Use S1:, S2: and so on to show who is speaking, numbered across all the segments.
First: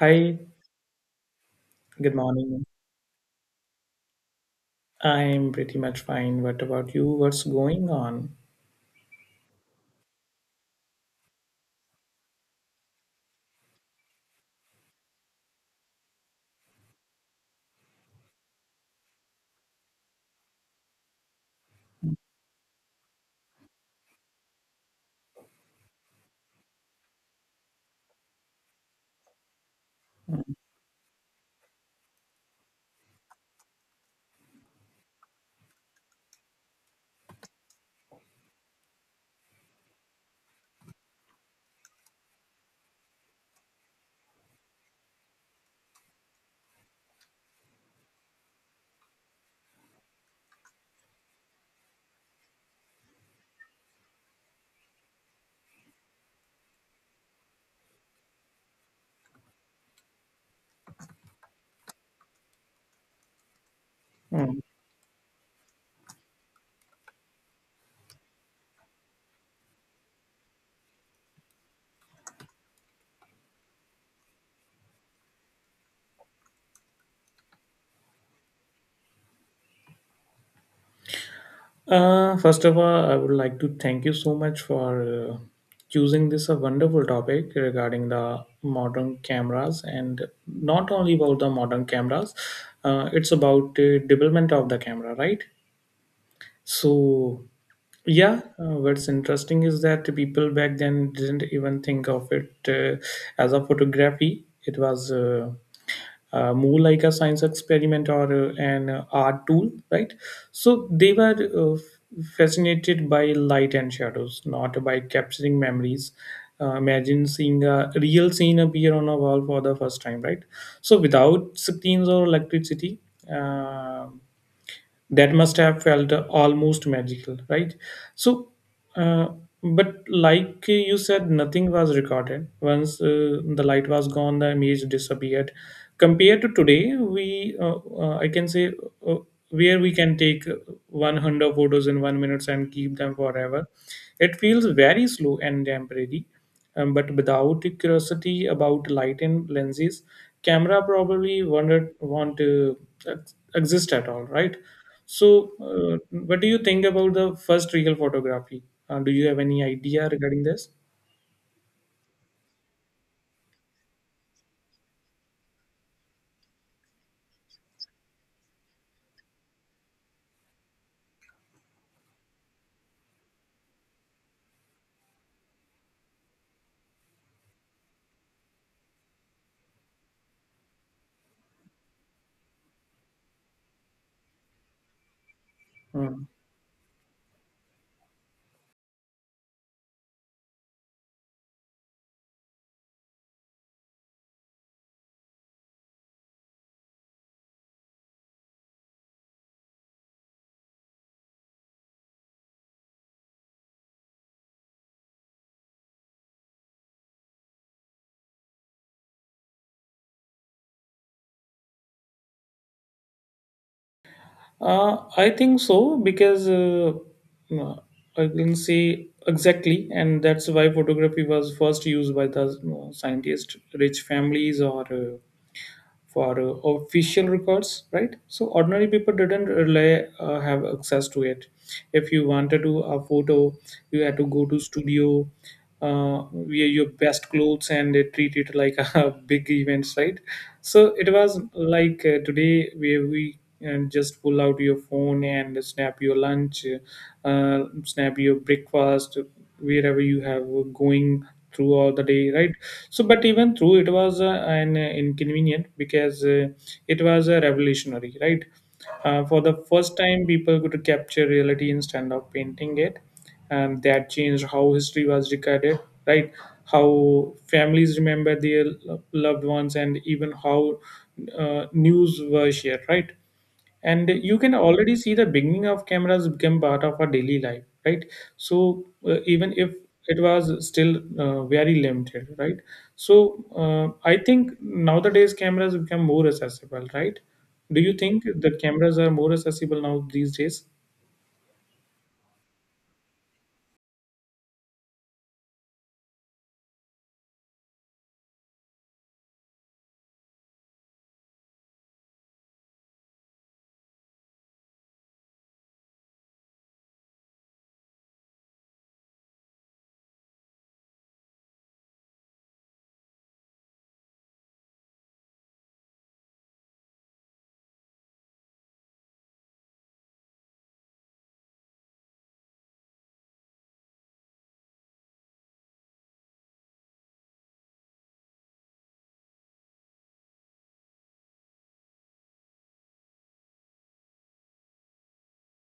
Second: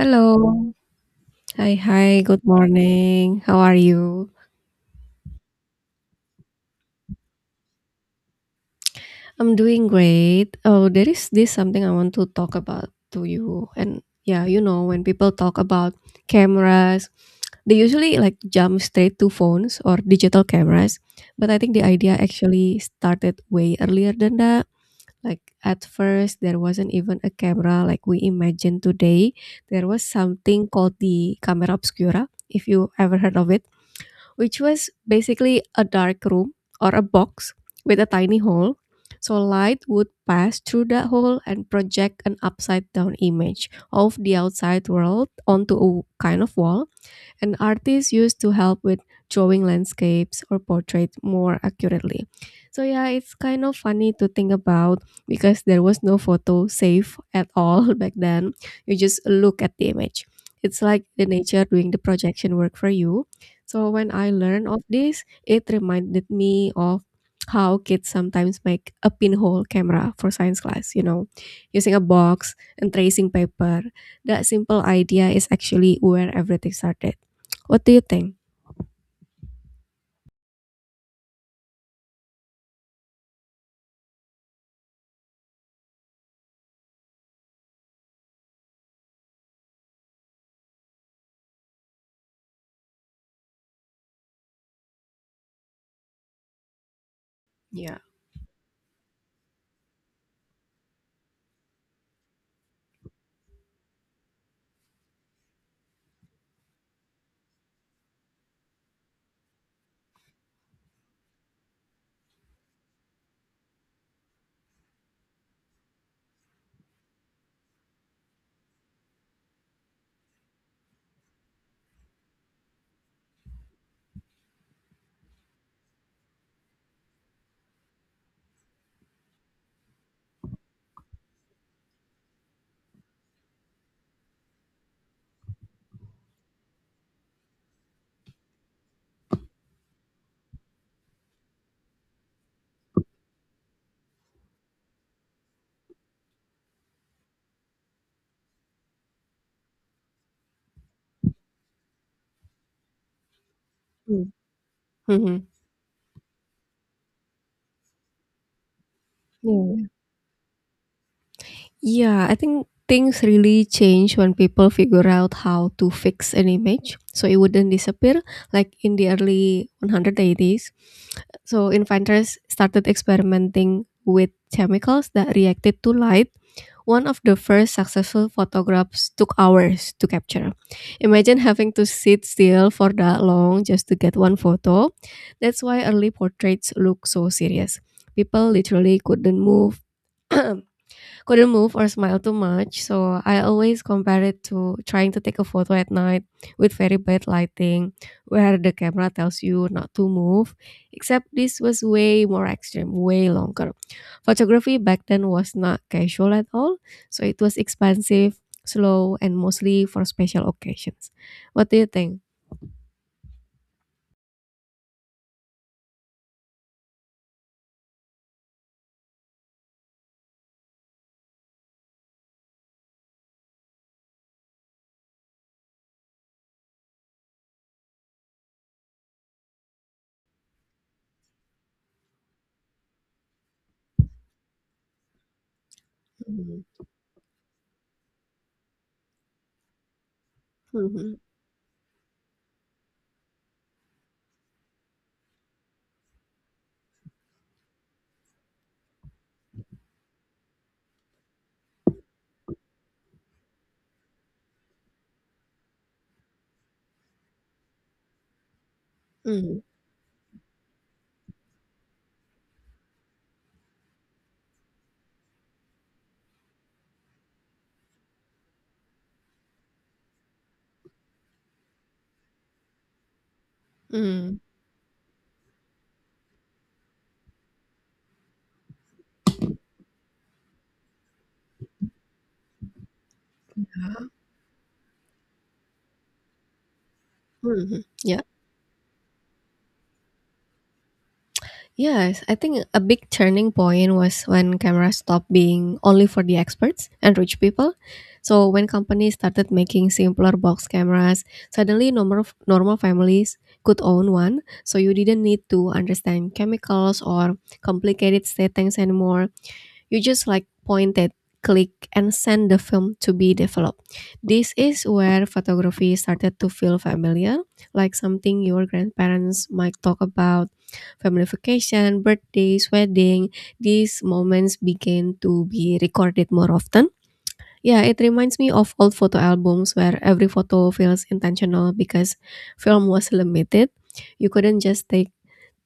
S1: Hi,
S2: Hi,
S1: good
S2: hi. Good
S1: morning.
S2: morning. How are you?
S1: I'm pretty much fine. What about you? What's going on?
S2: I'm doing great. Oh, there is this something I want to talk about to you. And yeah, you know, when people talk about cameras, they usually like jump straight to phones or digital cameras. But I think the idea actually started way earlier than that. Like at first, there wasn't even a camera like we imagine today. There was something called the camera obscura, if you ever heard of it, which was basically a dark room or a box with a tiny hole. So light would pass through that hole and project an upside down image of the outside world onto a kind of wall, and artists used to help with drawing landscapes or portraits more accurately. So yeah, it's kind of funny to think about because there was no photo safe at all back then. You just look at the image. It's like the nature doing the projection work for you. So when I
S1: Mm.
S2: learned of this, it reminded me of how kids sometimes make a pinhole camera for science class, you know, using a box and tracing paper. That simple idea is actually where everything started. What do you think?
S1: First of all, I would like to thank you so much for choosing this a wonderful topic regarding the modern cameras, and not only about the modern cameras. It's about the development of the camera, right? So,
S2: Yeah.
S1: yeah, what's interesting is that people back then didn't even think of it as a photography. It was more like a science experiment or an art tool, right? So they were fascinated by light and shadows, not by capturing memories. Imagine seeing a real scene appear on a wall for the first time, right? So without screens or electricity, uh, that must have felt almost magical, right? So uh, but like you said, nothing was recorded once the light was gone, the image disappeared. Compared to today, we I can say, uh, where we can take 100 photos in 1 minute and keep them forever. It feels very slow and temporary. But without curiosity about light and lenses, camera probably won't exist at all,
S2: Mm.
S1: right?
S2: Mhm.
S1: So, what do you think about the first real photography? Do you have any
S2: Yeah.
S1: idea regarding this?
S2: Yeah, I think things really change when people figure out how to fix an image so it wouldn't disappear like in the early 180s. So inventors started experimenting with chemicals that reacted to light. One of the first successful photographs took hours to capture. Imagine having to sit still for that long just to get one photo. That's why early
S1: Hmm.
S2: portraits look so serious. People literally couldn't move. Couldn't move or smile too much. So I always compare it to trying to take a photo at night with very bad lighting, where the camera tells you not to move. Except this was way more extreme, way longer. Photography back then was not casual at all, so it was expensive, slow, and mostly for special occasions. What do you think?
S1: I think so, because uh, I can say exactly, and that's why photography was first used by the scientist, rich families, or for official records, right? So ordinary people didn't really have access to it. If you wanted to a photo, you had to go to studio, wear
S2: Mhm,
S1: your best clothes, and they treat it like a big event, right? So it
S2: mhm,
S1: was like today where we and just pull out your phone and snap your lunch, snap your breakfast wherever you have going throughout the day, right? So but even through it was an inconvenient, because it was a revolutionary, right? For the first time, people could capture reality instead of painting it, and that changed how history was recorded, right? How families remember their loved ones, and even how news were shared, right? And you
S2: mm,
S1: can already see the beginning of cameras become part of our daily life, right? So even if it was still very limited, right? So I think nowadays cameras become more accessible, right? Do
S2: mhm,
S1: you
S2: yeah.
S1: think that cameras are more accessible now these days?
S2: Yes, I think a big turning point was when cameras stopped being only for the experts and rich people. So when companies started making simpler box cameras, suddenly normal families could own one. So you didn't need to understand chemicals or complicated settings anymore. You just like point it, click, and send the film to be developed. This is where photography started to feel familiar, like something your grandparents might talk about. Family vacation, birthdays, wedding, these moments begin to be recorded more often. Yeah, it reminds me of old photo albums where every photo feels intentional because film was limited. You couldn't just take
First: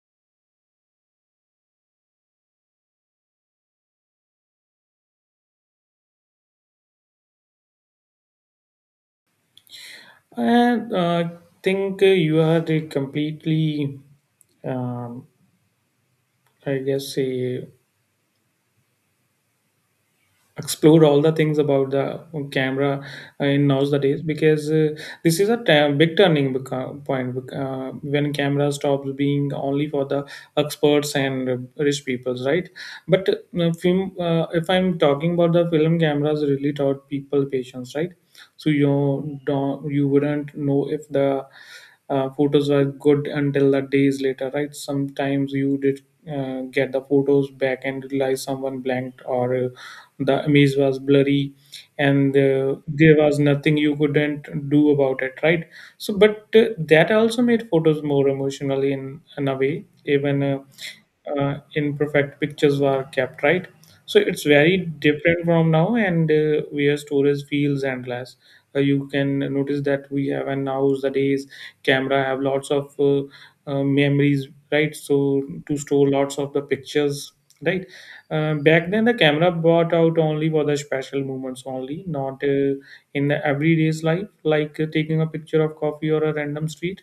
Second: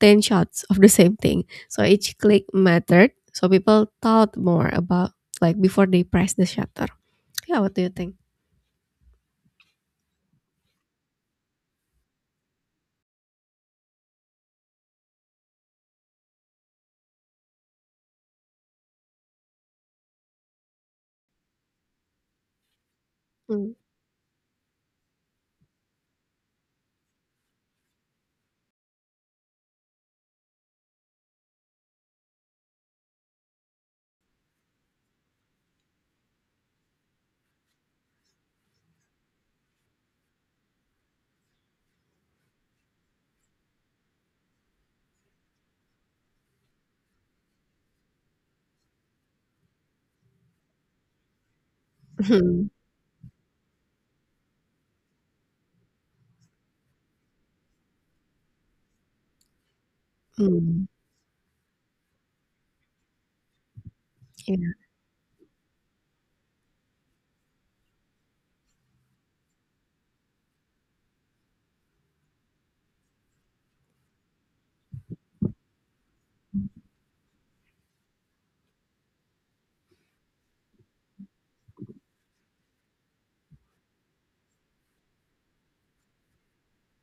S2: 10 shots of the same thing. So each click mattered. So people thought more about like before they press the shutter. Yeah, what do you think?
S1: I think you are the completely, um, I guess say, explore all the things about the camera in
S2: Mm.
S1: nowadays, because this is a big turning point when camera stops being only for the experts and rich peoples, right? But film, if I'm talking about the film cameras, really taught people patience, right? So you wouldn't know if the photos were good until the days later, right? Sometimes you did get the photos back and realize someone blanked or the image was blurry, and
S2: Mm.
S1: there was nothing you couldn't do about it, right? So, but that also made photos more emotional in a way, even
S2: Mm.
S1: imperfect pictures were kept, right? So it's
S2: Yeah.
S1: very different from now, and where storage feels endless. You can notice that we have, and nowadays camera have lots of memories, right? So to store lots of the pictures, right? Back then, the camera brought out only for the special moments only, not in the everyday's life, like taking a picture of coffee or a random street.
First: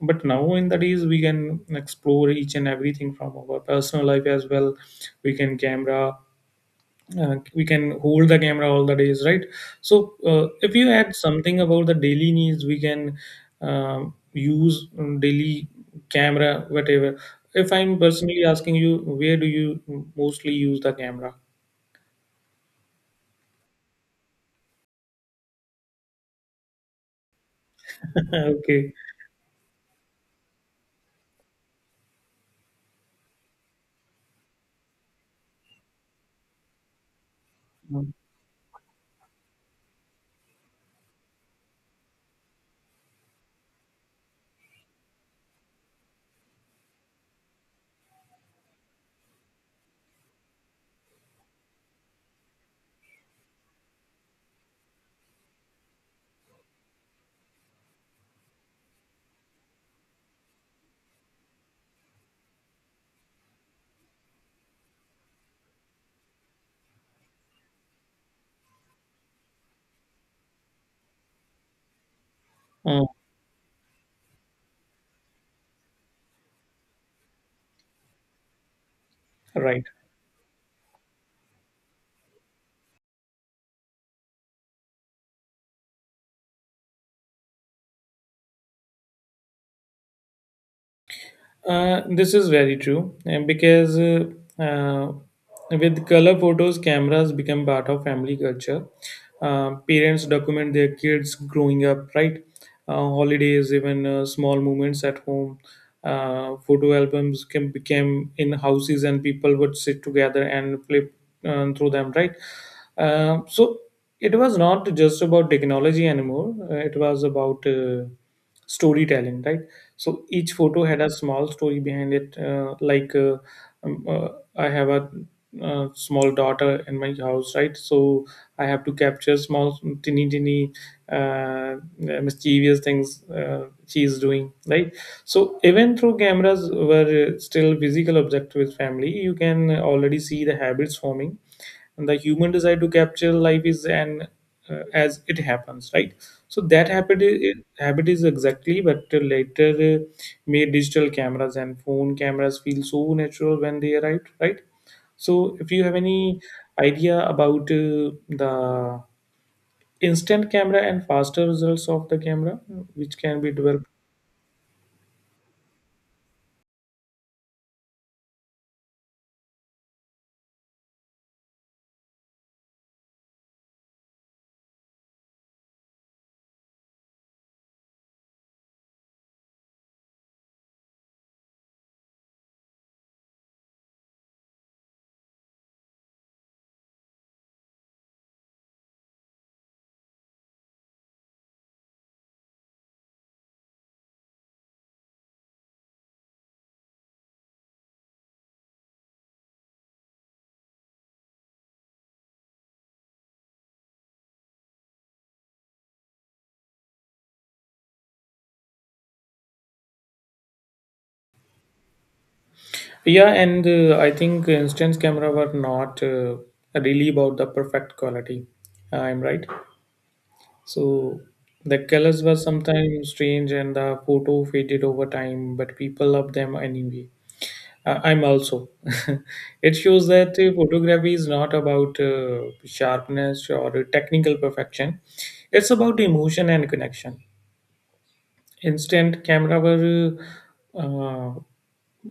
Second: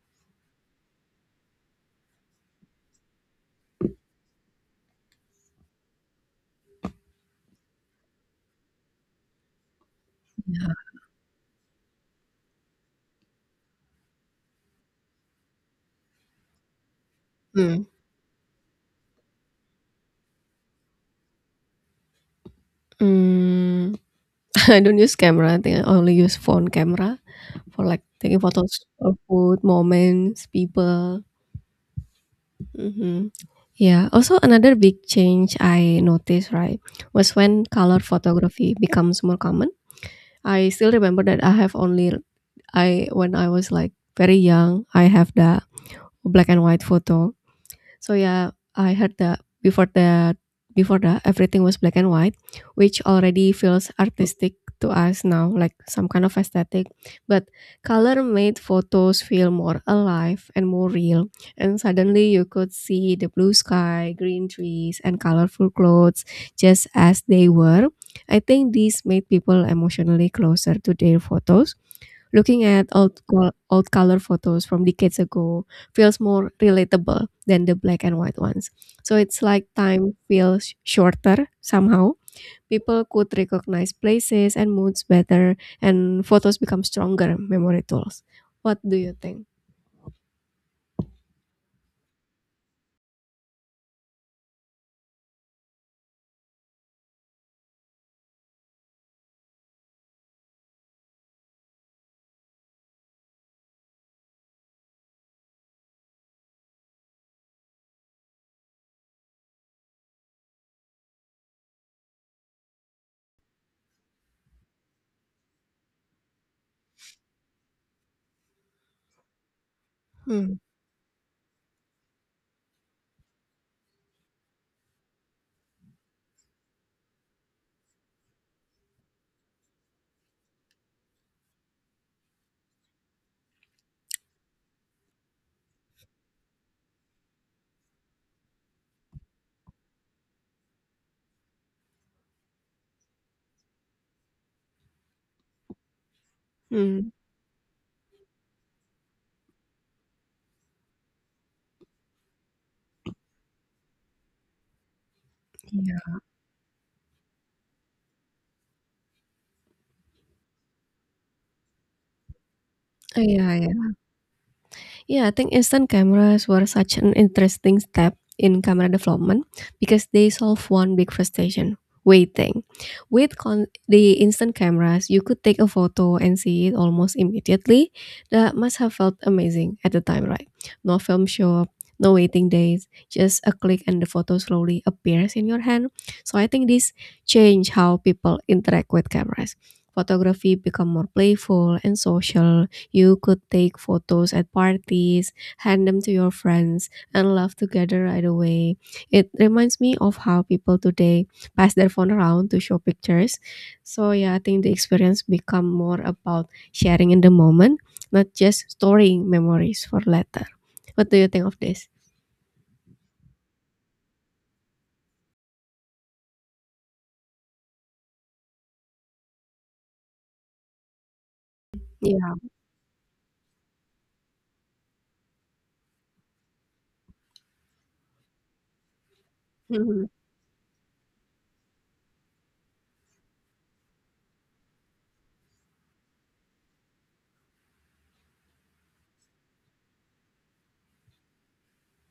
S1: But now in the days, we can explore each and everything from our personal life as well. We can camera, we can hold the camera all the days, right? So if you add something about the daily needs, we can use daily camera, whatever. If
S2: Mm.
S1: I'm personally asking you, where do you mostly use the camera?
S2: Mm. I don't use camera. I think I only use phone camera for like taking photos
S1: Okay.
S2: of food, moments, people. Hmm. Yeah. Also, another big change I noticed, right, was when color
S1: Mm.
S2: photography becomes more common. I still remember that I have only I when I was like very young, I have the black and white photo. So yeah, I heard that before that everything was black and white, which already feels artistic to us now, like some kind of aesthetic. But color made photos feel more alive and more real. And suddenly you could see the blue sky, green trees, and colorful clothes just as they were. I think these made people emotionally closer to their photos. Looking at
S1: Uh,
S2: old color photos from decades ago feels more relatable than the black and white ones. So it's like
S1: right.
S2: time feels shorter somehow. People could recognize places and moods better, and photos become stronger memory tools. What do you think?
S1: This is very true because, uh, with color photos, cameras become part of family culture. Parents document their kids growing up, right? Holidays, even small moments at home. Photo albums became in houses, and people would sit together and flip through them, right? So it was not just about technology anymore. It was about storytelling, right? So each
S2: Hmm.
S1: photo had a small story behind it, um, uh, I have a small daughter in my house, right? So I have to capture small teeny teeny mischievous things she is doing, right? So even though cameras were still physical object with family, you can already see the habits forming, and the human desire to capture life is an as it happens, right? So that
S2: Hmm.
S1: habit is exactly, but later uh, made digital cameras and phone cameras feel so natural when they arrived, right? So if you have
S2: Yeah.
S1: any idea about the instant camera and faster results of the camera which
S2: Oh,
S1: can be
S2: yeah,
S1: developed?
S2: yeah. Yeah, I think instant cameras were such an interesting step in camera development because they solve one big frustration: waiting. With the instant cameras, you could take a photo and see it almost immediately. That must have felt amazing at the time, right? No film shop, no waiting days, just a click and the photo slowly appears in your hand. So I think this changed how people interact with cameras. Photography become more playful and social. You could take photos at parties, hand them to your friends, and laugh together right away. It reminds me of how people today pass their phone around to show pictures. So yeah, I think the experience become more about sharing in the moment, not just storing memories for later. What do you think of this?
S1: Yeah, and I think instant camera were not really about the perfect quality, I'm right. So the colors
S2: Yeah.
S1: were sometimes strange and the photo faded over time, but people loved them anyway. I'm also. It
S2: Mhm.
S1: shows that photography is not about sharpness or technical perfection, it's about emotion and connection. Instant camera were, uh, uh,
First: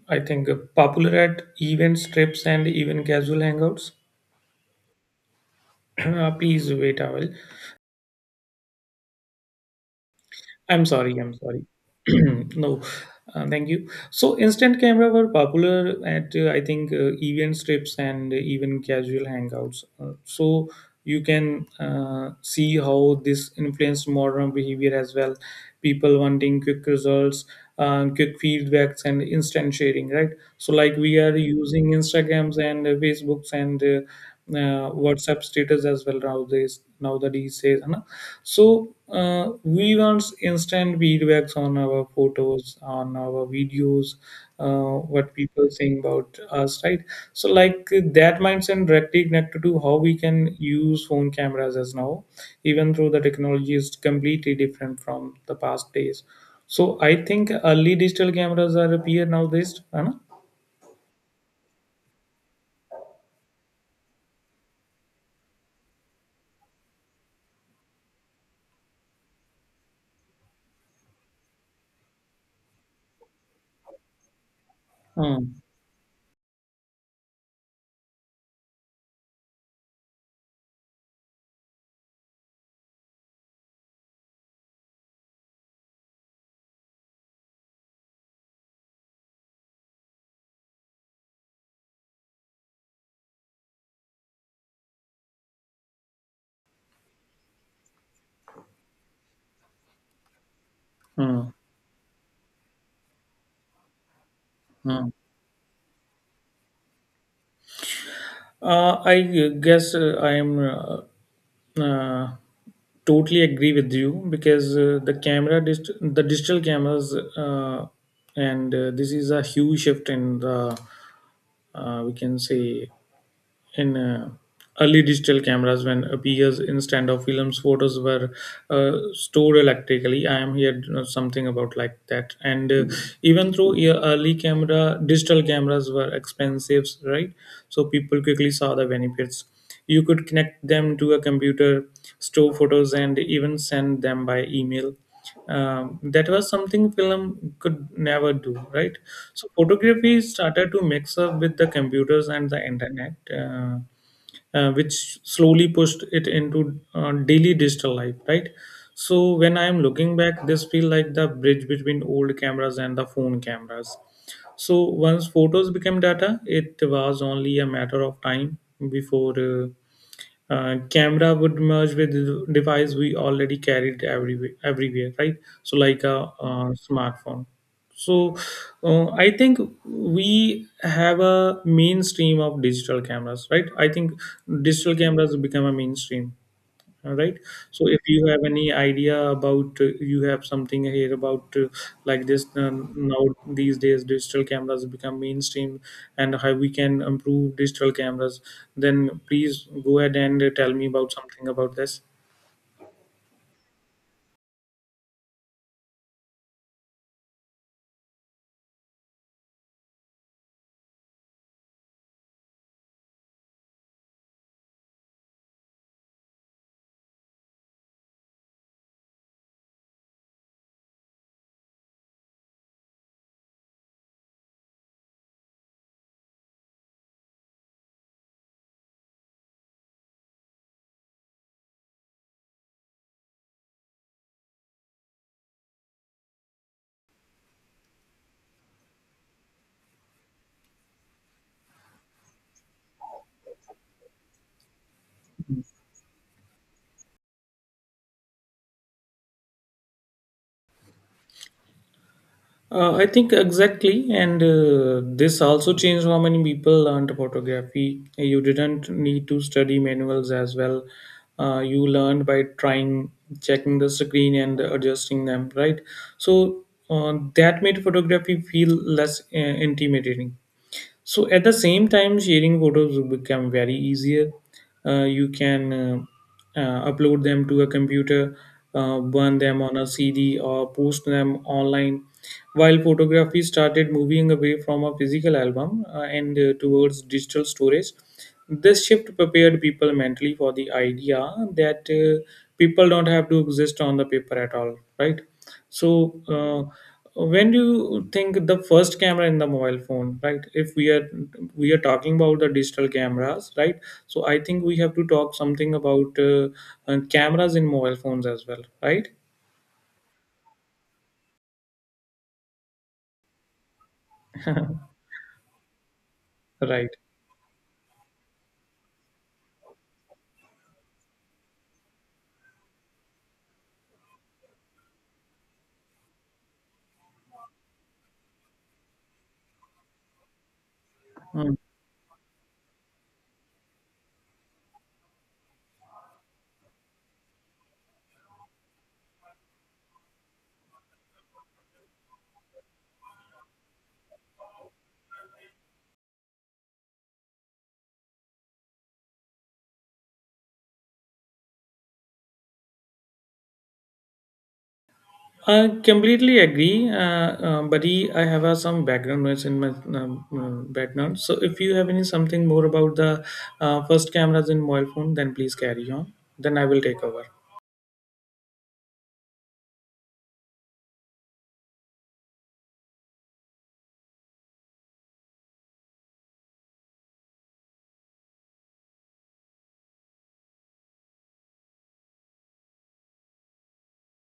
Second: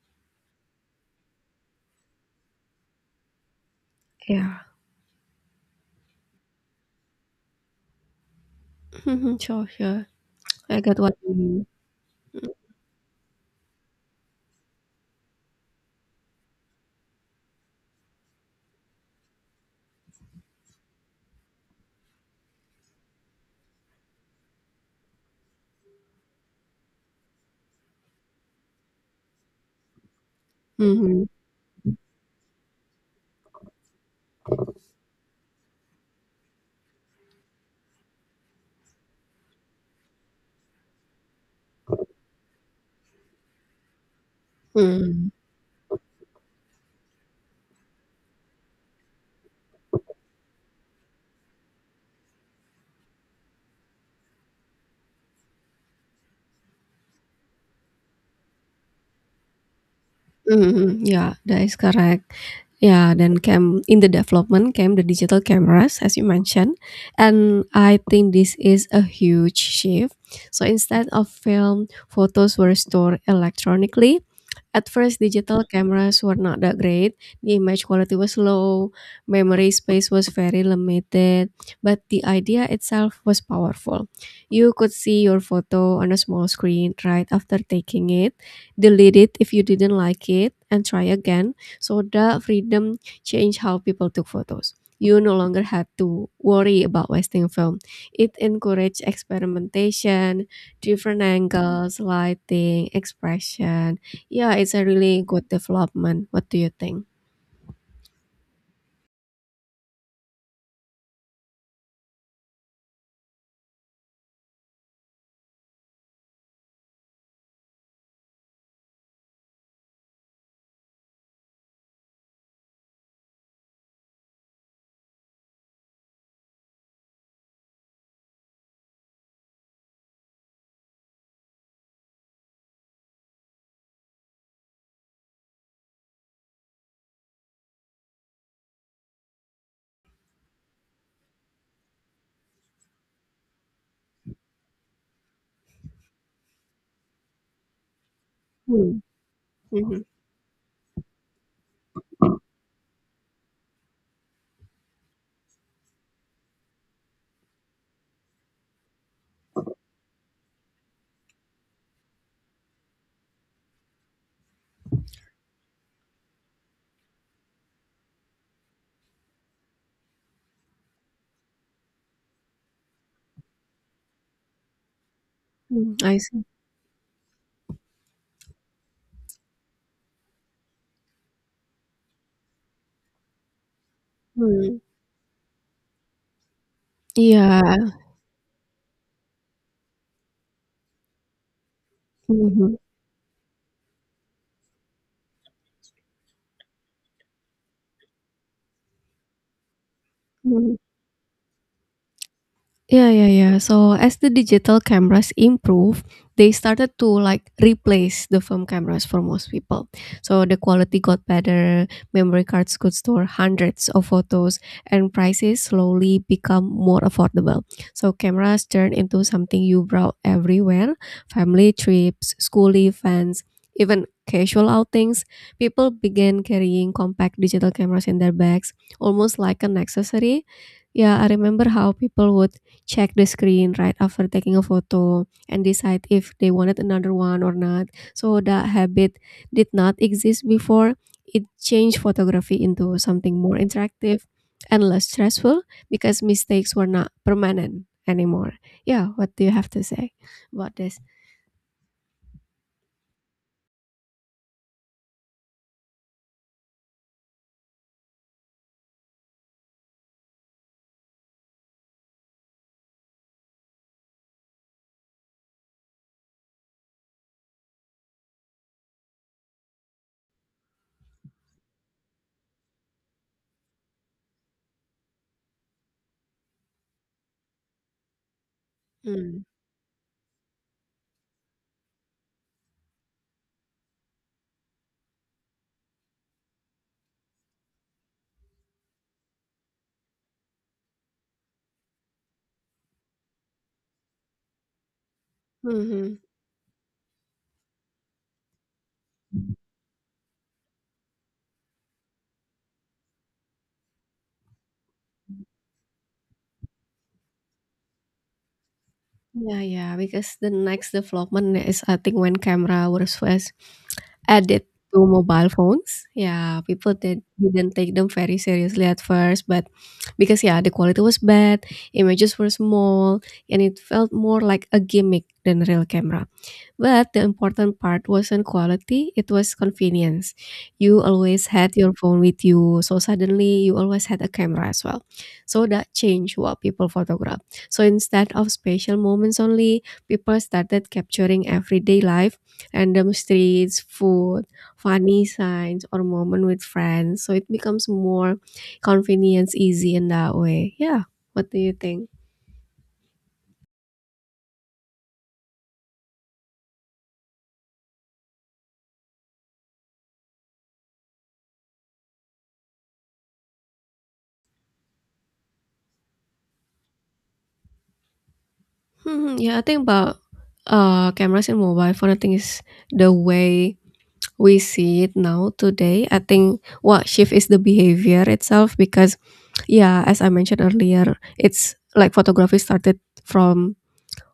S1: I think, popular at events, trips, and even casual hangouts.
S2: Yeah.
S1: Please wait a while.
S2: Mhm. Sure, sure. I
S1: I'm
S2: get what
S1: sorry, I'm
S2: you
S1: sorry.
S2: mean.
S1: No, thank you. So, instant camera were popular at I think event trips and even casual hangouts. So you can see how this influenced modern behavior as well. People wanting quick results, quick feedbacks, and instant sharing, right? So, like we
S2: Mm-hmm.
S1: are using Instagrams and Facebooks and WhatsApp status as well nowadays. Nowadays, says, so we want instant feedbacks on our photos, on our videos,
S2: Mm-hmm.
S1: what people saying about us, right? So like that mindset directly connected to how we can use phone cameras as now, even though the technology is completely different from the past days. So I think early digital cameras are appear nowadays, है ना?
S2: Mhm, yeah, that is correct. Yeah, then came in the development came the digital cameras, as you mentioned, and I think this is a huge shift. So instead of film, photos were stored electronically. At first,
S1: Hmm.
S2: digital cameras were not that great. The image quality was low, memory space was very limited, but the idea itself was powerful. You could see your photo on a small screen right after taking it, delete it if you didn't like it, and try again. So the freedom changed how people took photos. You no longer had to worry about wasting film. It encouraged experimentation, different
S1: Hmm.
S2: angles, lighting, expression. Yeah, it's a
S1: Hmm.
S2: really good development. What do you think?
S1: I guess I am uh, totally agree with you, because the the digital cameras, and this is a huge shift in the we can say, in early digital cameras when appears instead of films, photos were stored electrically. I am here, you know, something about like that, and even though, yeah, early camera digital cameras were expensive, right? So people quickly saw the benefits. You could connect them to a computer, store photos, and even send them by email. That was something film could never do, right?
S2: Mm.
S1: So
S2: Mhm.
S1: photography started to mix up with the computers and the internet, which slowly pushed it into daily digital life, right? So when I am looking back, this feel like the bridge between old cameras and the phone cameras. So once photos became data, it was only a matter of time before camera would merge with the device we already carried everywhere, right? So
S2: Mm,
S1: like a,
S2: I see.
S1: smartphone. So, I think we have a mainstream of digital cameras, right? I think
S2: Mm.
S1: digital cameras become a mainstream, all right?
S2: Yeah.
S1: So, if you have any idea about, you have something here about like this
S2: Mhm.
S1: now these days, digital cameras become mainstream, and how we can improve digital cameras, then please go ahead and tell
S2: Mhm.
S1: me about something about this.
S2: Yeah, yeah, yeah. So as the digital cameras improve, they started to like replace the film cameras for most people. So the quality got better, memory cards could store hundreds of photos, and prices slowly become more affordable. So cameras turned into something you brought everywhere, family trips, school events, even casual outings. People began carrying compact digital cameras in their bags, almost like an accessory. Yeah, I remember how people would check the screen right after taking a photo and decide if they wanted another one or not. So that habit did not exist before. It changed photography into something more interactive and less stressful because mistakes were not permanent anymore. Yeah, what do you have to say about this?
S1: I think exactly, and this also changed how many people learned photography. You didn't need to study manuals as well. You learned by trying, checking the screen and adjusting them, right? So that made photography feel less intimidating. So at the same time sharing photos will become very easier, you can upload them to a computer, burn
S2: Mm.
S1: them on a CD or post them online, while photography started moving away from a physical album, and towards digital storage. This shift prepared people mentally for the idea that people don't have to exist on the paper at all, right?
S2: Mm-hmm.
S1: So, when do you think the first camera in the mobile phone, right? If we are talking about the digital cameras, right? So I think we have to talk something about cameras in mobile phones as well, right?
S2: Yeah, yeah, because the next development is I think when camera was first added to mobile phones. Yeah,
S1: Right.
S2: didn't take them very seriously at first, but because yeah, the quality was bad, images were small, and it felt more like a gimmick than real camera. But the important part wasn't quality, it was convenience. You always
S1: Mm.
S2: had your phone with you, so suddenly you always had a camera as well. So that changed what people photograph. So instead of special moments only, people started capturing everyday life, random streets, food, funny signs, or moment with friends. So it becomes more convenience easy in that way. Yeah. What do you think?
S1: I completely agree, buddy. I have some background noise in my background. So if you have any something more about the first cameras in mobile phone, then please carry on. Then I will take over.
S2: Mhm, yeah, I think about cameras in mobile phone, I think is the way we see it now today. I think what shift is the behavior itself because, yeah, as I mentioned earlier, it's like photography started from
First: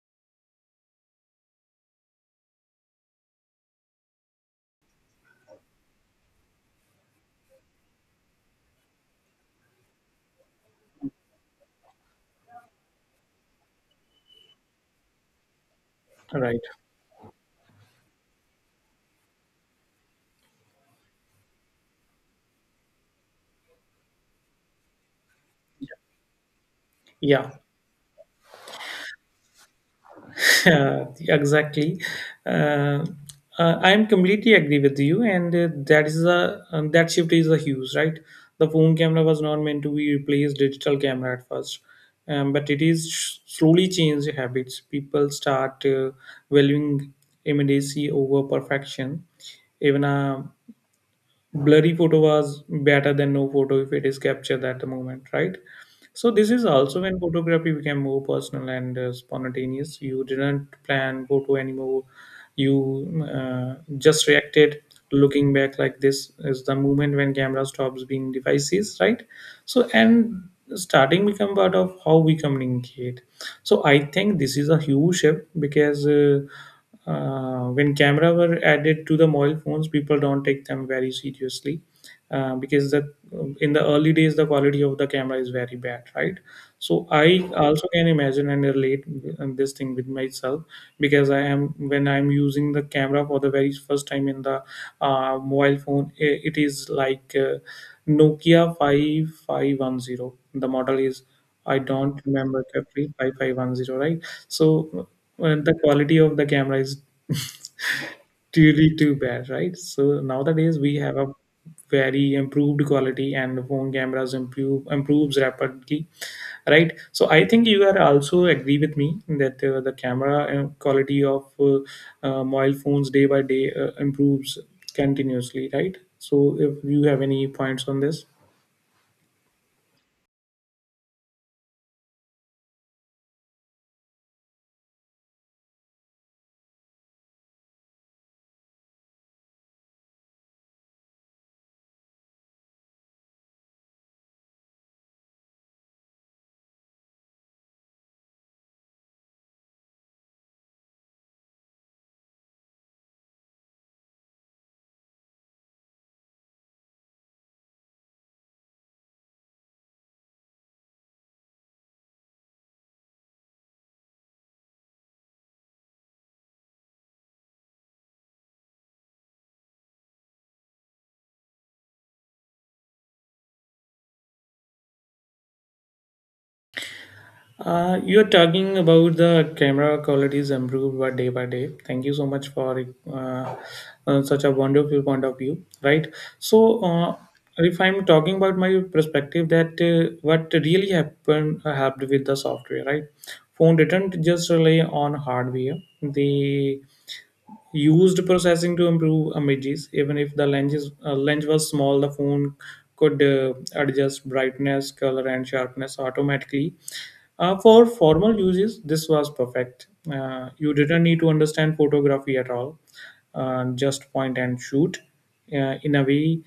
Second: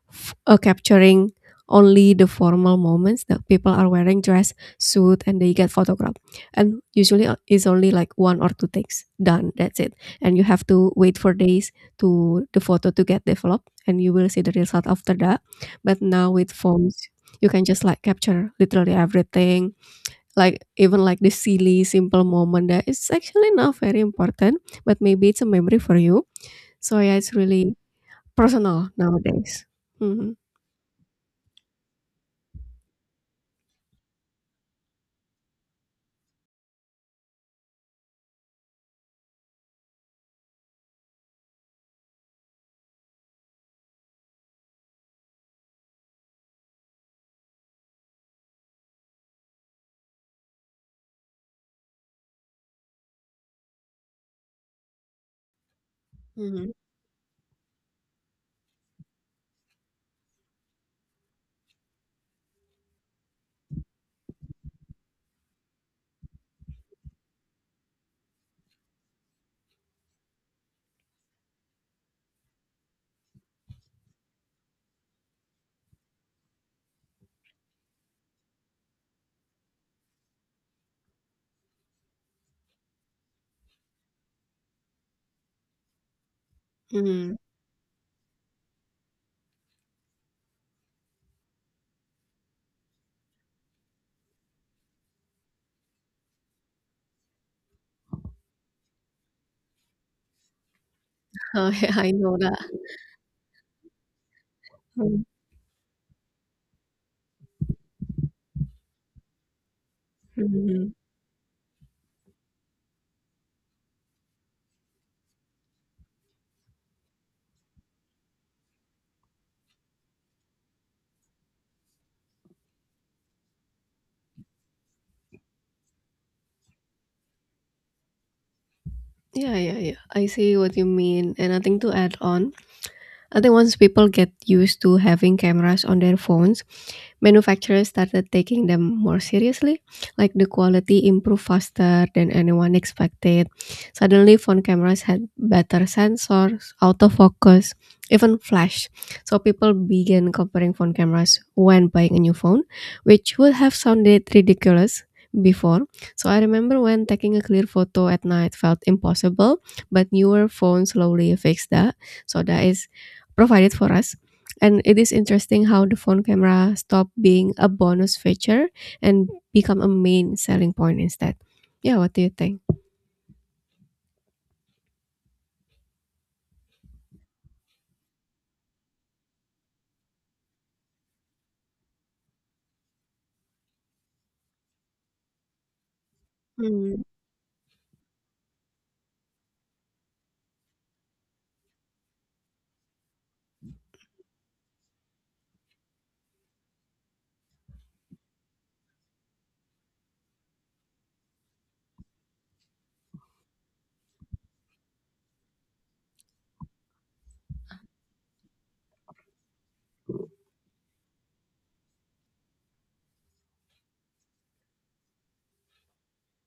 S2: capturing only the formal moments that people are wearing dress suit and they get photographed, and usually it's only like one or two takes done, that's it, and you have to wait for days to the photo to get developed and you will see the result after that. But now with
S1: Right.
S2: phones you can just like capture literally everything, like even like the silly simple moment that is actually not very important but maybe it's a memory for you. So yeah, it's
S1: Yeah.
S2: really personal nowadays. Mhm.
S1: Yeah, exactly. Uh, I am completely agree with you, and that is a that shift is a huge right. The phone camera was not meant to be replaced digital camera at first, but it is slowly changed habits. People start valuing immediacy over perfection. Even a blurry photo was better than no photo if it is captured at the moment, right? So this is
S2: Mhm,
S1: also when photography became more personal and spontaneous. You didn't plan photo anymore, you just reacted. Looking back, like, this is the moment when camera stops being devices, right? So and starting become part of how we communicate. So I think this is a huge shift because when camera were added to the mobile phones, people don't take them very seriously because the, in the early days the quality of the camera is very bad, right? So
S2: mhm.
S1: I also can imagine and relate in this thing with myself because I am when I'm using the camera for the very first time in the mobile phone. It is like Nokia 5510. The model is,
S2: I
S1: I
S2: I
S1: don't
S2: know that.
S1: remember correctly, 5510, right? So
S2: Mm,
S1: the quality of the camera is really too bad, right? So nowadays
S2: mhm.
S1: we have a very improved quality and the phone cameras improves rapidly, right? So I think you are also agree with me that the camera quality of mobile phones day by day improves continuously, right? So if you have any points on this.
S2: Yeah, yeah, yeah. I see what you mean, and nothing to add on. I think once people get used to having cameras on their phones, manufacturers started taking them more seriously. Like the quality improved faster than anyone expected. Suddenly, phone cameras had better sensors, autofocus, even flash. So people began comparing phone cameras when buying a new phone, which would have sounded ridiculous before. So I remember when taking a clear photo at night felt impossible, but newer phones slowly fixed that. So that is provided for us. And it is interesting how the phone camera stopped being a bonus feature and become a main selling point instead. Yeah, what do you think?
S1: You're talking about the camera qualities improved by day by day. Thank you so much for uh, such a wonderful point of view, right? So,
S2: Mm,
S1: if I'm talking about my perspective, that what really happened helped with the software, right? Phone didn't just rely on hardware; they used processing to improve images even if the lens is, lens was small. The phone could adjust brightness, color, and sharpness automatically. For formal uses this was perfect. You didn't need to understand photography at all, just point and shoot. In a way,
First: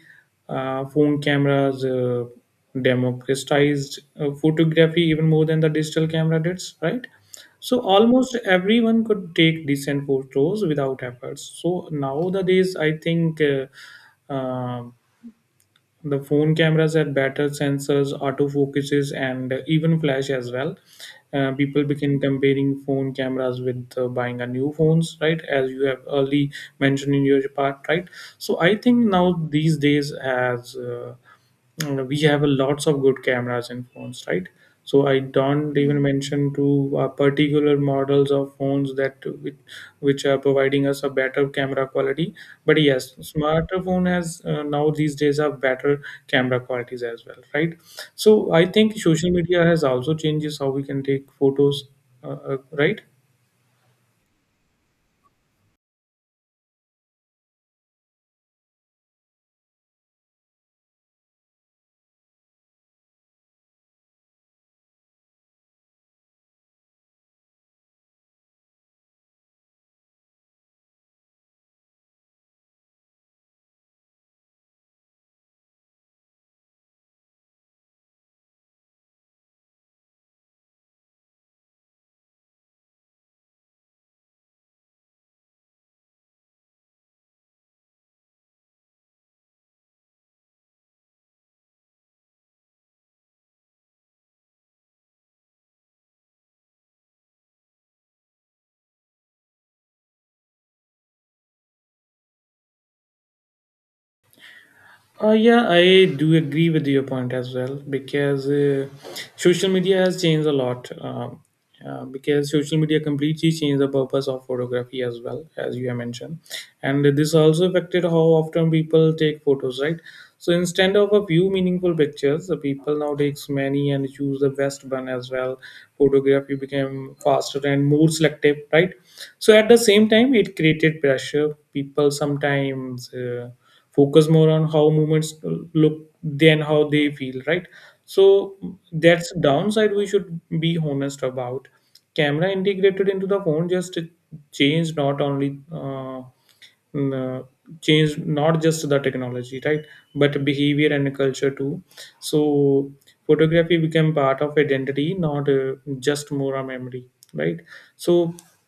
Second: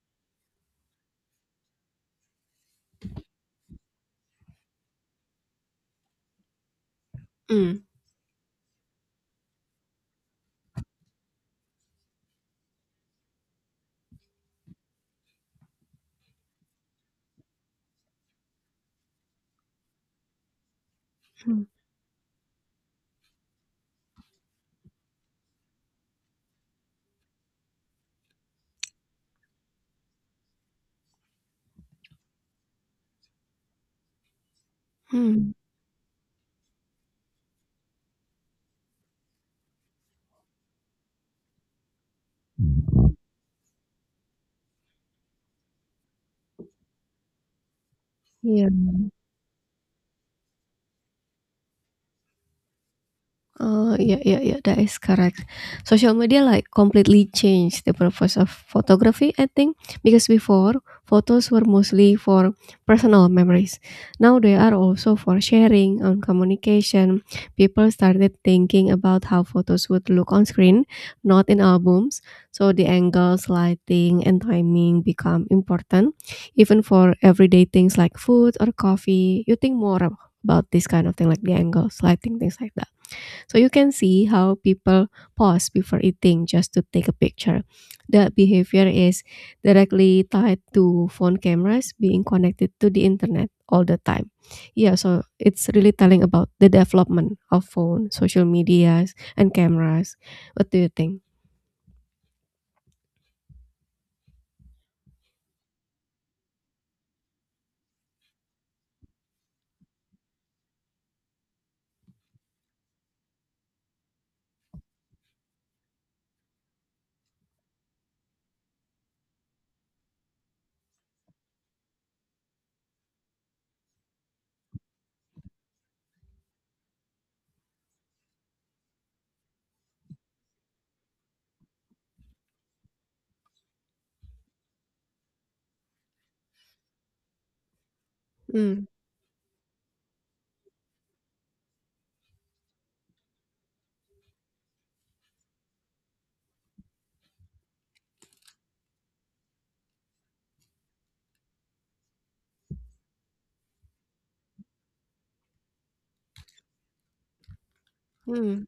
S1: phone cameras democratized photography even more than the digital camera did, right? So
S2: mm,
S1: almost everyone could take decent photos without efforts. So nowadays, I think uh, the phone cameras have better sensors, autofocuses, and even flash as well.
S2: mm,
S1: People begin comparing phone cameras with buying a new phones, right? As you have early mentioned in your part, right? So I think now these days has. We have a lots of good cameras in phones, right? So I
S2: mm.
S1: don't even mention to particular models of phones that which are providing us a better camera quality, but yes, smartphone has now these days have better camera qualities as well, right? So I
S2: Yeah.
S1: think social media has also changes how we can take photos, right.
S2: Oh, yeah, yeah, yeah, that is correct. Social media like completely changed the purpose of photography, I think, because before photos were mostly for personal memories. Now they are also for sharing and communication. People started thinking about how photos would look on screen, not in albums. So the angles, lighting, and timing become important, even for everyday things like food or coffee. You think more about this kind of thing, like the angles, lighting, things like that. So you can see how people pause before eating just to take a picture. That behavior is directly tied to phone cameras being connected to the internet all the time. Yeah, so it's really telling about the development of phone, social medias, and cameras. What do you think?
S1: Yeah, I do agree with your point as well because social media has changed a lot. Because social media completely changed the purpose of photography as well, as you have mentioned, and this also affected how often people take photos, right? So instead of a few meaningful pictures, the people now takes many and choose the best one as well. Photography became faster and more selective, right? So at the same time, it created pressure. People sometimes. Focus more on how movements look than how they feel, right? So
S2: Mm,
S1: that's downside we should be honest about. Camera integrated into the phone just change not only n- change not just the technology, right? But behavior and culture too. So photography became part of identity, not just more a memory, right? So
S2: mm,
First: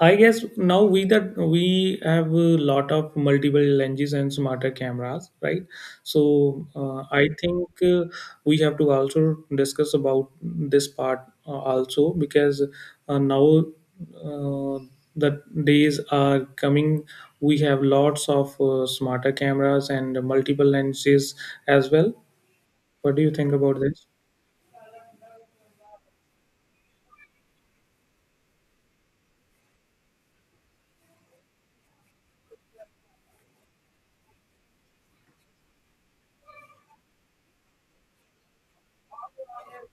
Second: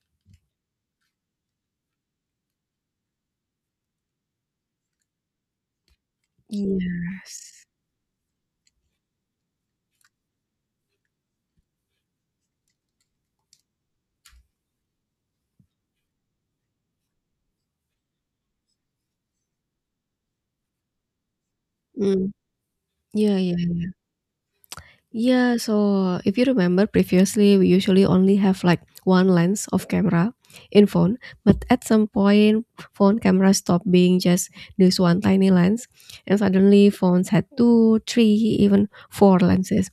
S1: I guess now we that we have a lot of multiple lenses and smarter cameras, right? So I
S2: yes.
S1: think we have to also discuss about this part also because now uh, the days are coming. We have lots of smarter cameras and multiple lenses as well.
S2: Mm,
S1: What do you
S2: yeah,
S1: think
S2: yeah.
S1: about this?
S2: Yeah, so if you remember previously, we usually only have like one lens of camera in phone, but at some point, phone camera stopped being just this one tiny lens, and suddenly phones had two, three, even four lenses.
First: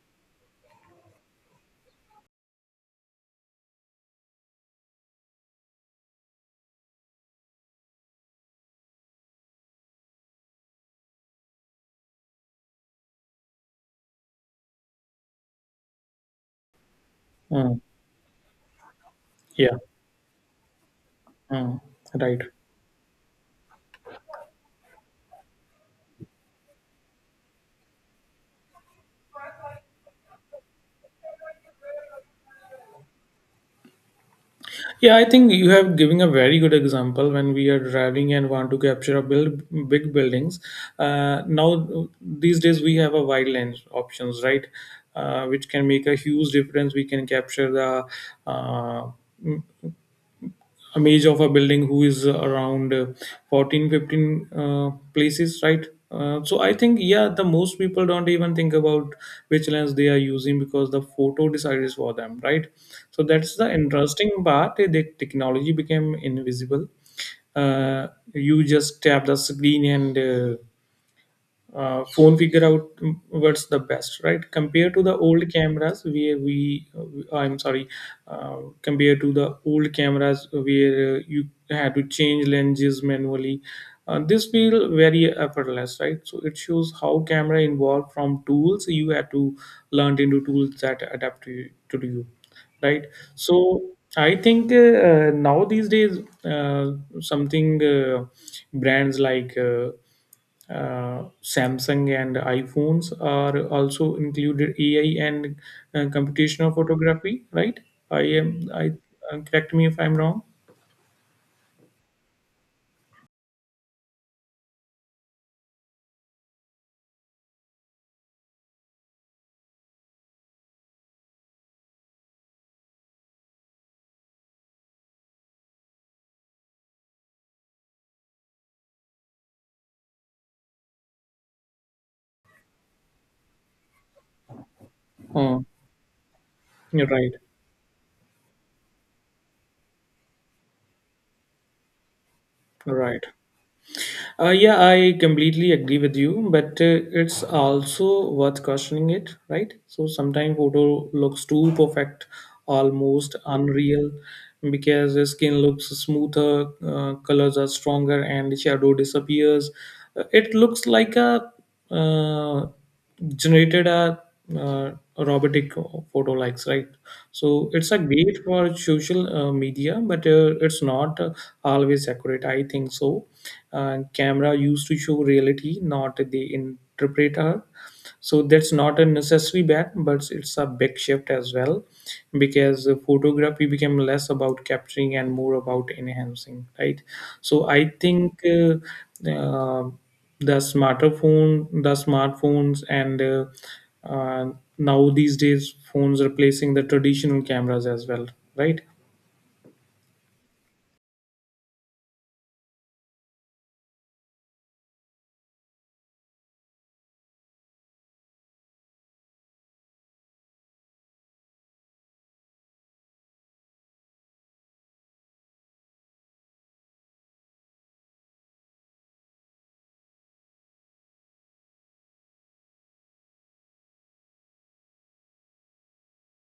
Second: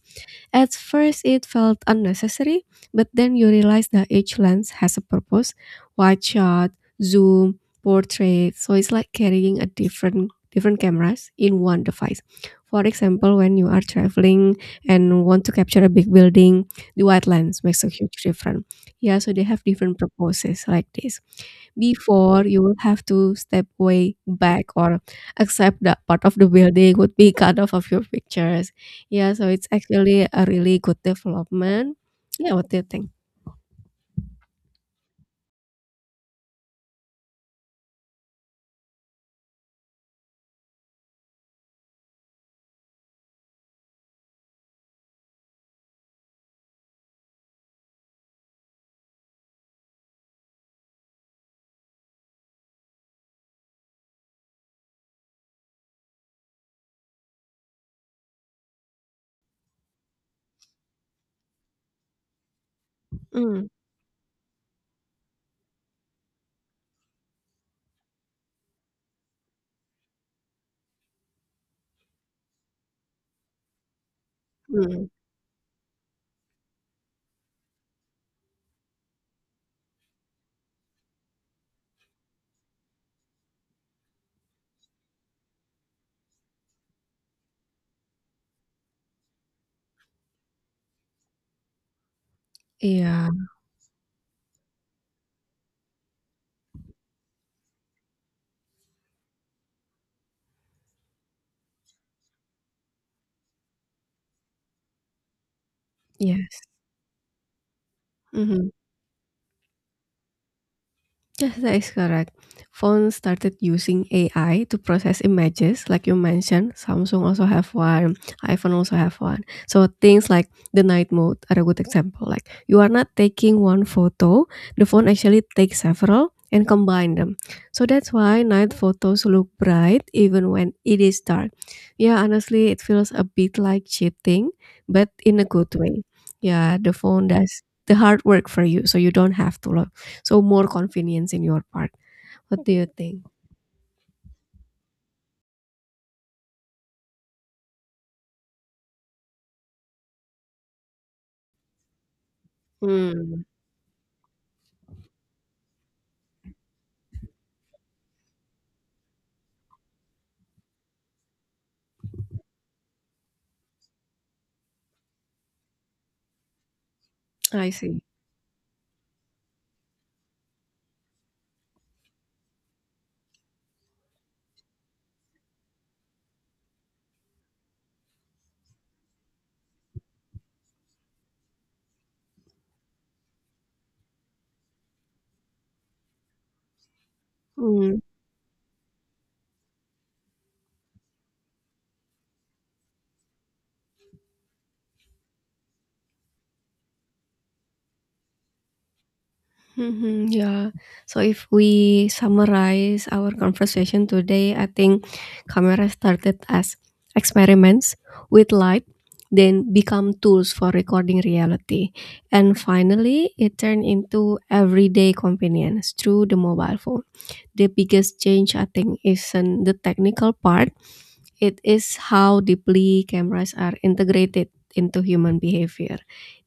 S2: At first, it felt unnecessary, but then you realize that each lens has a purpose: wide shot, zoom, portrait. So it's like carrying a different cameras in one device. For example, when you are traveling and want to capture a big building, the wide lens
S1: Mm,
S2: makes a huge difference. Yeah, so they have
S1: yeah,
S2: different purposes like this.
S1: mm, right.
S2: Before you will have to step way back or accept that part of the building would be cut off of your pictures. Yeah, so it's actually a really good development. Yeah, what do you think?
S1: Yeah, I think you have given a very good example when we are driving and want to capture a build big buildings. Now these days we have a wide lens options, right? Which can make a huge difference. We can capture the uh, a image of a building who is around 14 15 places, right? So I think, yeah, the most people don't even think about which lens they are using because the photo decides for them, right? So that's
S2: Mm,
S1: the interesting part, the technology became invisible. uh, you just tap the screen and phone figure out what's the best, right? Compared to
S2: mm.
S1: the old cameras where we I'm sorry, compared to the old cameras where you had to change lenses manually. This feel very effortless, right? So it shows how camera evolved from tools you had to learn into tools that adapt to to you, right?
S2: Yeah,
S1: So I think now these days uh, something brands like Samsung and iPhones are also included AI and
S2: yes.
S1: computational photography, right?
S2: Mhm.
S1: I correct me if I'm wrong.
S2: Yes, that is correct. Phones started using AI to process images, like you mentioned. Samsung also have one, iPhone also have one. So things like the night mode are a good example. Like you are not taking one photo, the phone actually takes several and combine them. So that's why night photos look bright even when it is dark. Yeah, honestly, it feels a bit like cheating, but in a
S1: Oh,
S2: good way. Yeah, the
S1: you're
S2: phone
S1: right,
S2: does the hard work for you, so you don't have to so more confidence in your part. What do you
S1: right.
S2: think?
S1: Yeah, I completely agree with you, but it's also worth questioning it, right? So sometimes photo looks too perfect, almost
S2: Mm,
S1: unreal, because the skin looks smoother, colors are stronger, and shadow disappears. It looks like a uh, generated a uh, robotic photo likes, right? So
S2: I
S1: it's a
S2: see.
S1: great for social media, but it's not always accurate I think so. Camera used to show reality, not they interpret her. So that's not a necessary bad, but it's a big shift as well, because photography became less about capturing and more about enhancing, right? So I
S2: Mm,
S1: think uh, the smartphone the smartphones and uh, now these days phones replacing the traditional cameras as well, right.
S2: mhm, yeah. So if we summarize our conversation today, I think camera started as experiments with light, then become tools for recording reality, and finally it turned into everyday companions through the mobile phone. The biggest change I think isn't the technical part. It is how deeply cameras are integrated into human behavior.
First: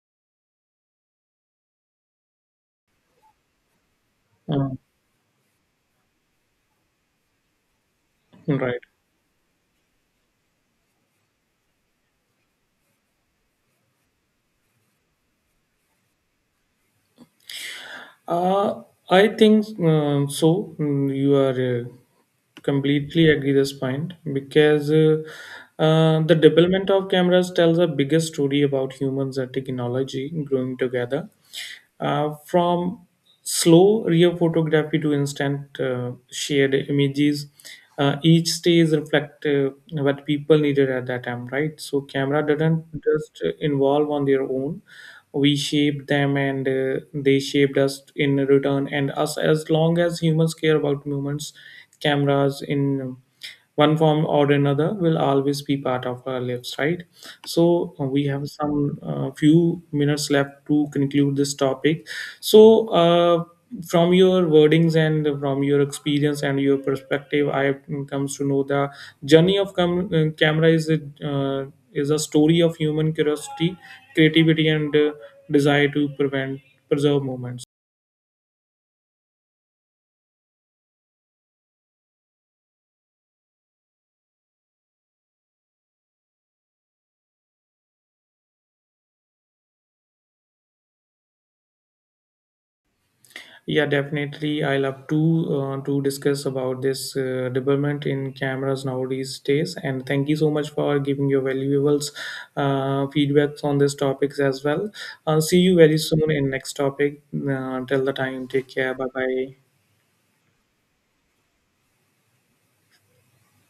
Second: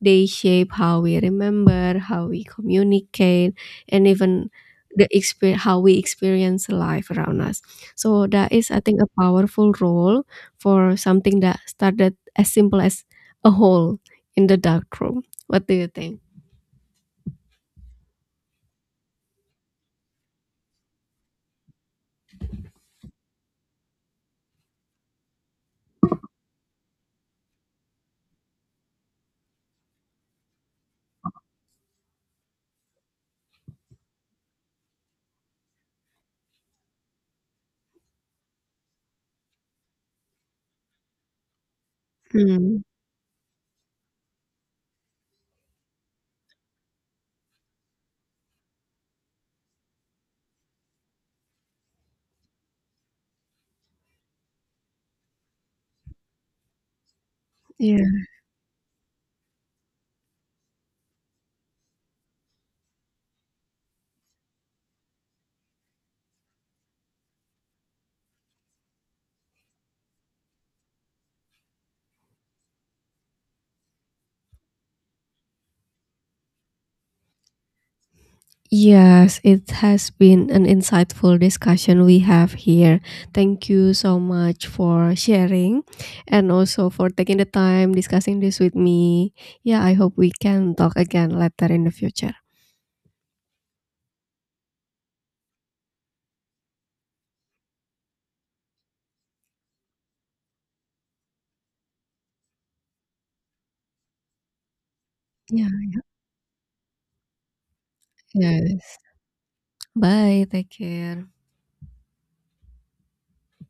S2: They shape how we remember, how we communicate, and even
S1: Um,
S2: the how we experience life around us. So that is,
S1: right.
S2: I think, a powerful role for something that started as simple as a hole in the dark room. What do you think?
S1: Uh, I think so. Mm, you are completely agree this point because the development of cameras tells a biggest story about humans and technology growing together. From slow rear photography to instant shared images, each stage reflect what people needed at that time, right? So camera
S2: Hmm.
S1: didn't just involve on their own. We shaped them and they shaped us in return. And us, as long as humans care about moments, cameras in one form or another will always be part of our lives, right? So
S2: Yeah.
S1: we have some few minutes left to conclude this topic. So from your wordings and from your experience and your perspective, I have comes to know the journey of camera uh, is a story of human curiosity, creativity, and desire to prevent preserve moments.
S2: Yes, it has been an insightful discussion we have here. Thank you so much for sharing and also for taking the time discussing this with me. Yeah, I hope we can talk again later in the future.
S1: Yeah, definitely. I love to discuss about this development in cameras nowadays days. And thank you so much for giving your valuable feedbacks on these topics as well. See
S2: Yeah,
S1: you very soon in next topic. Till the time, take care.
S2: yes.
S1: Bye bye.
S2: Bye, take care.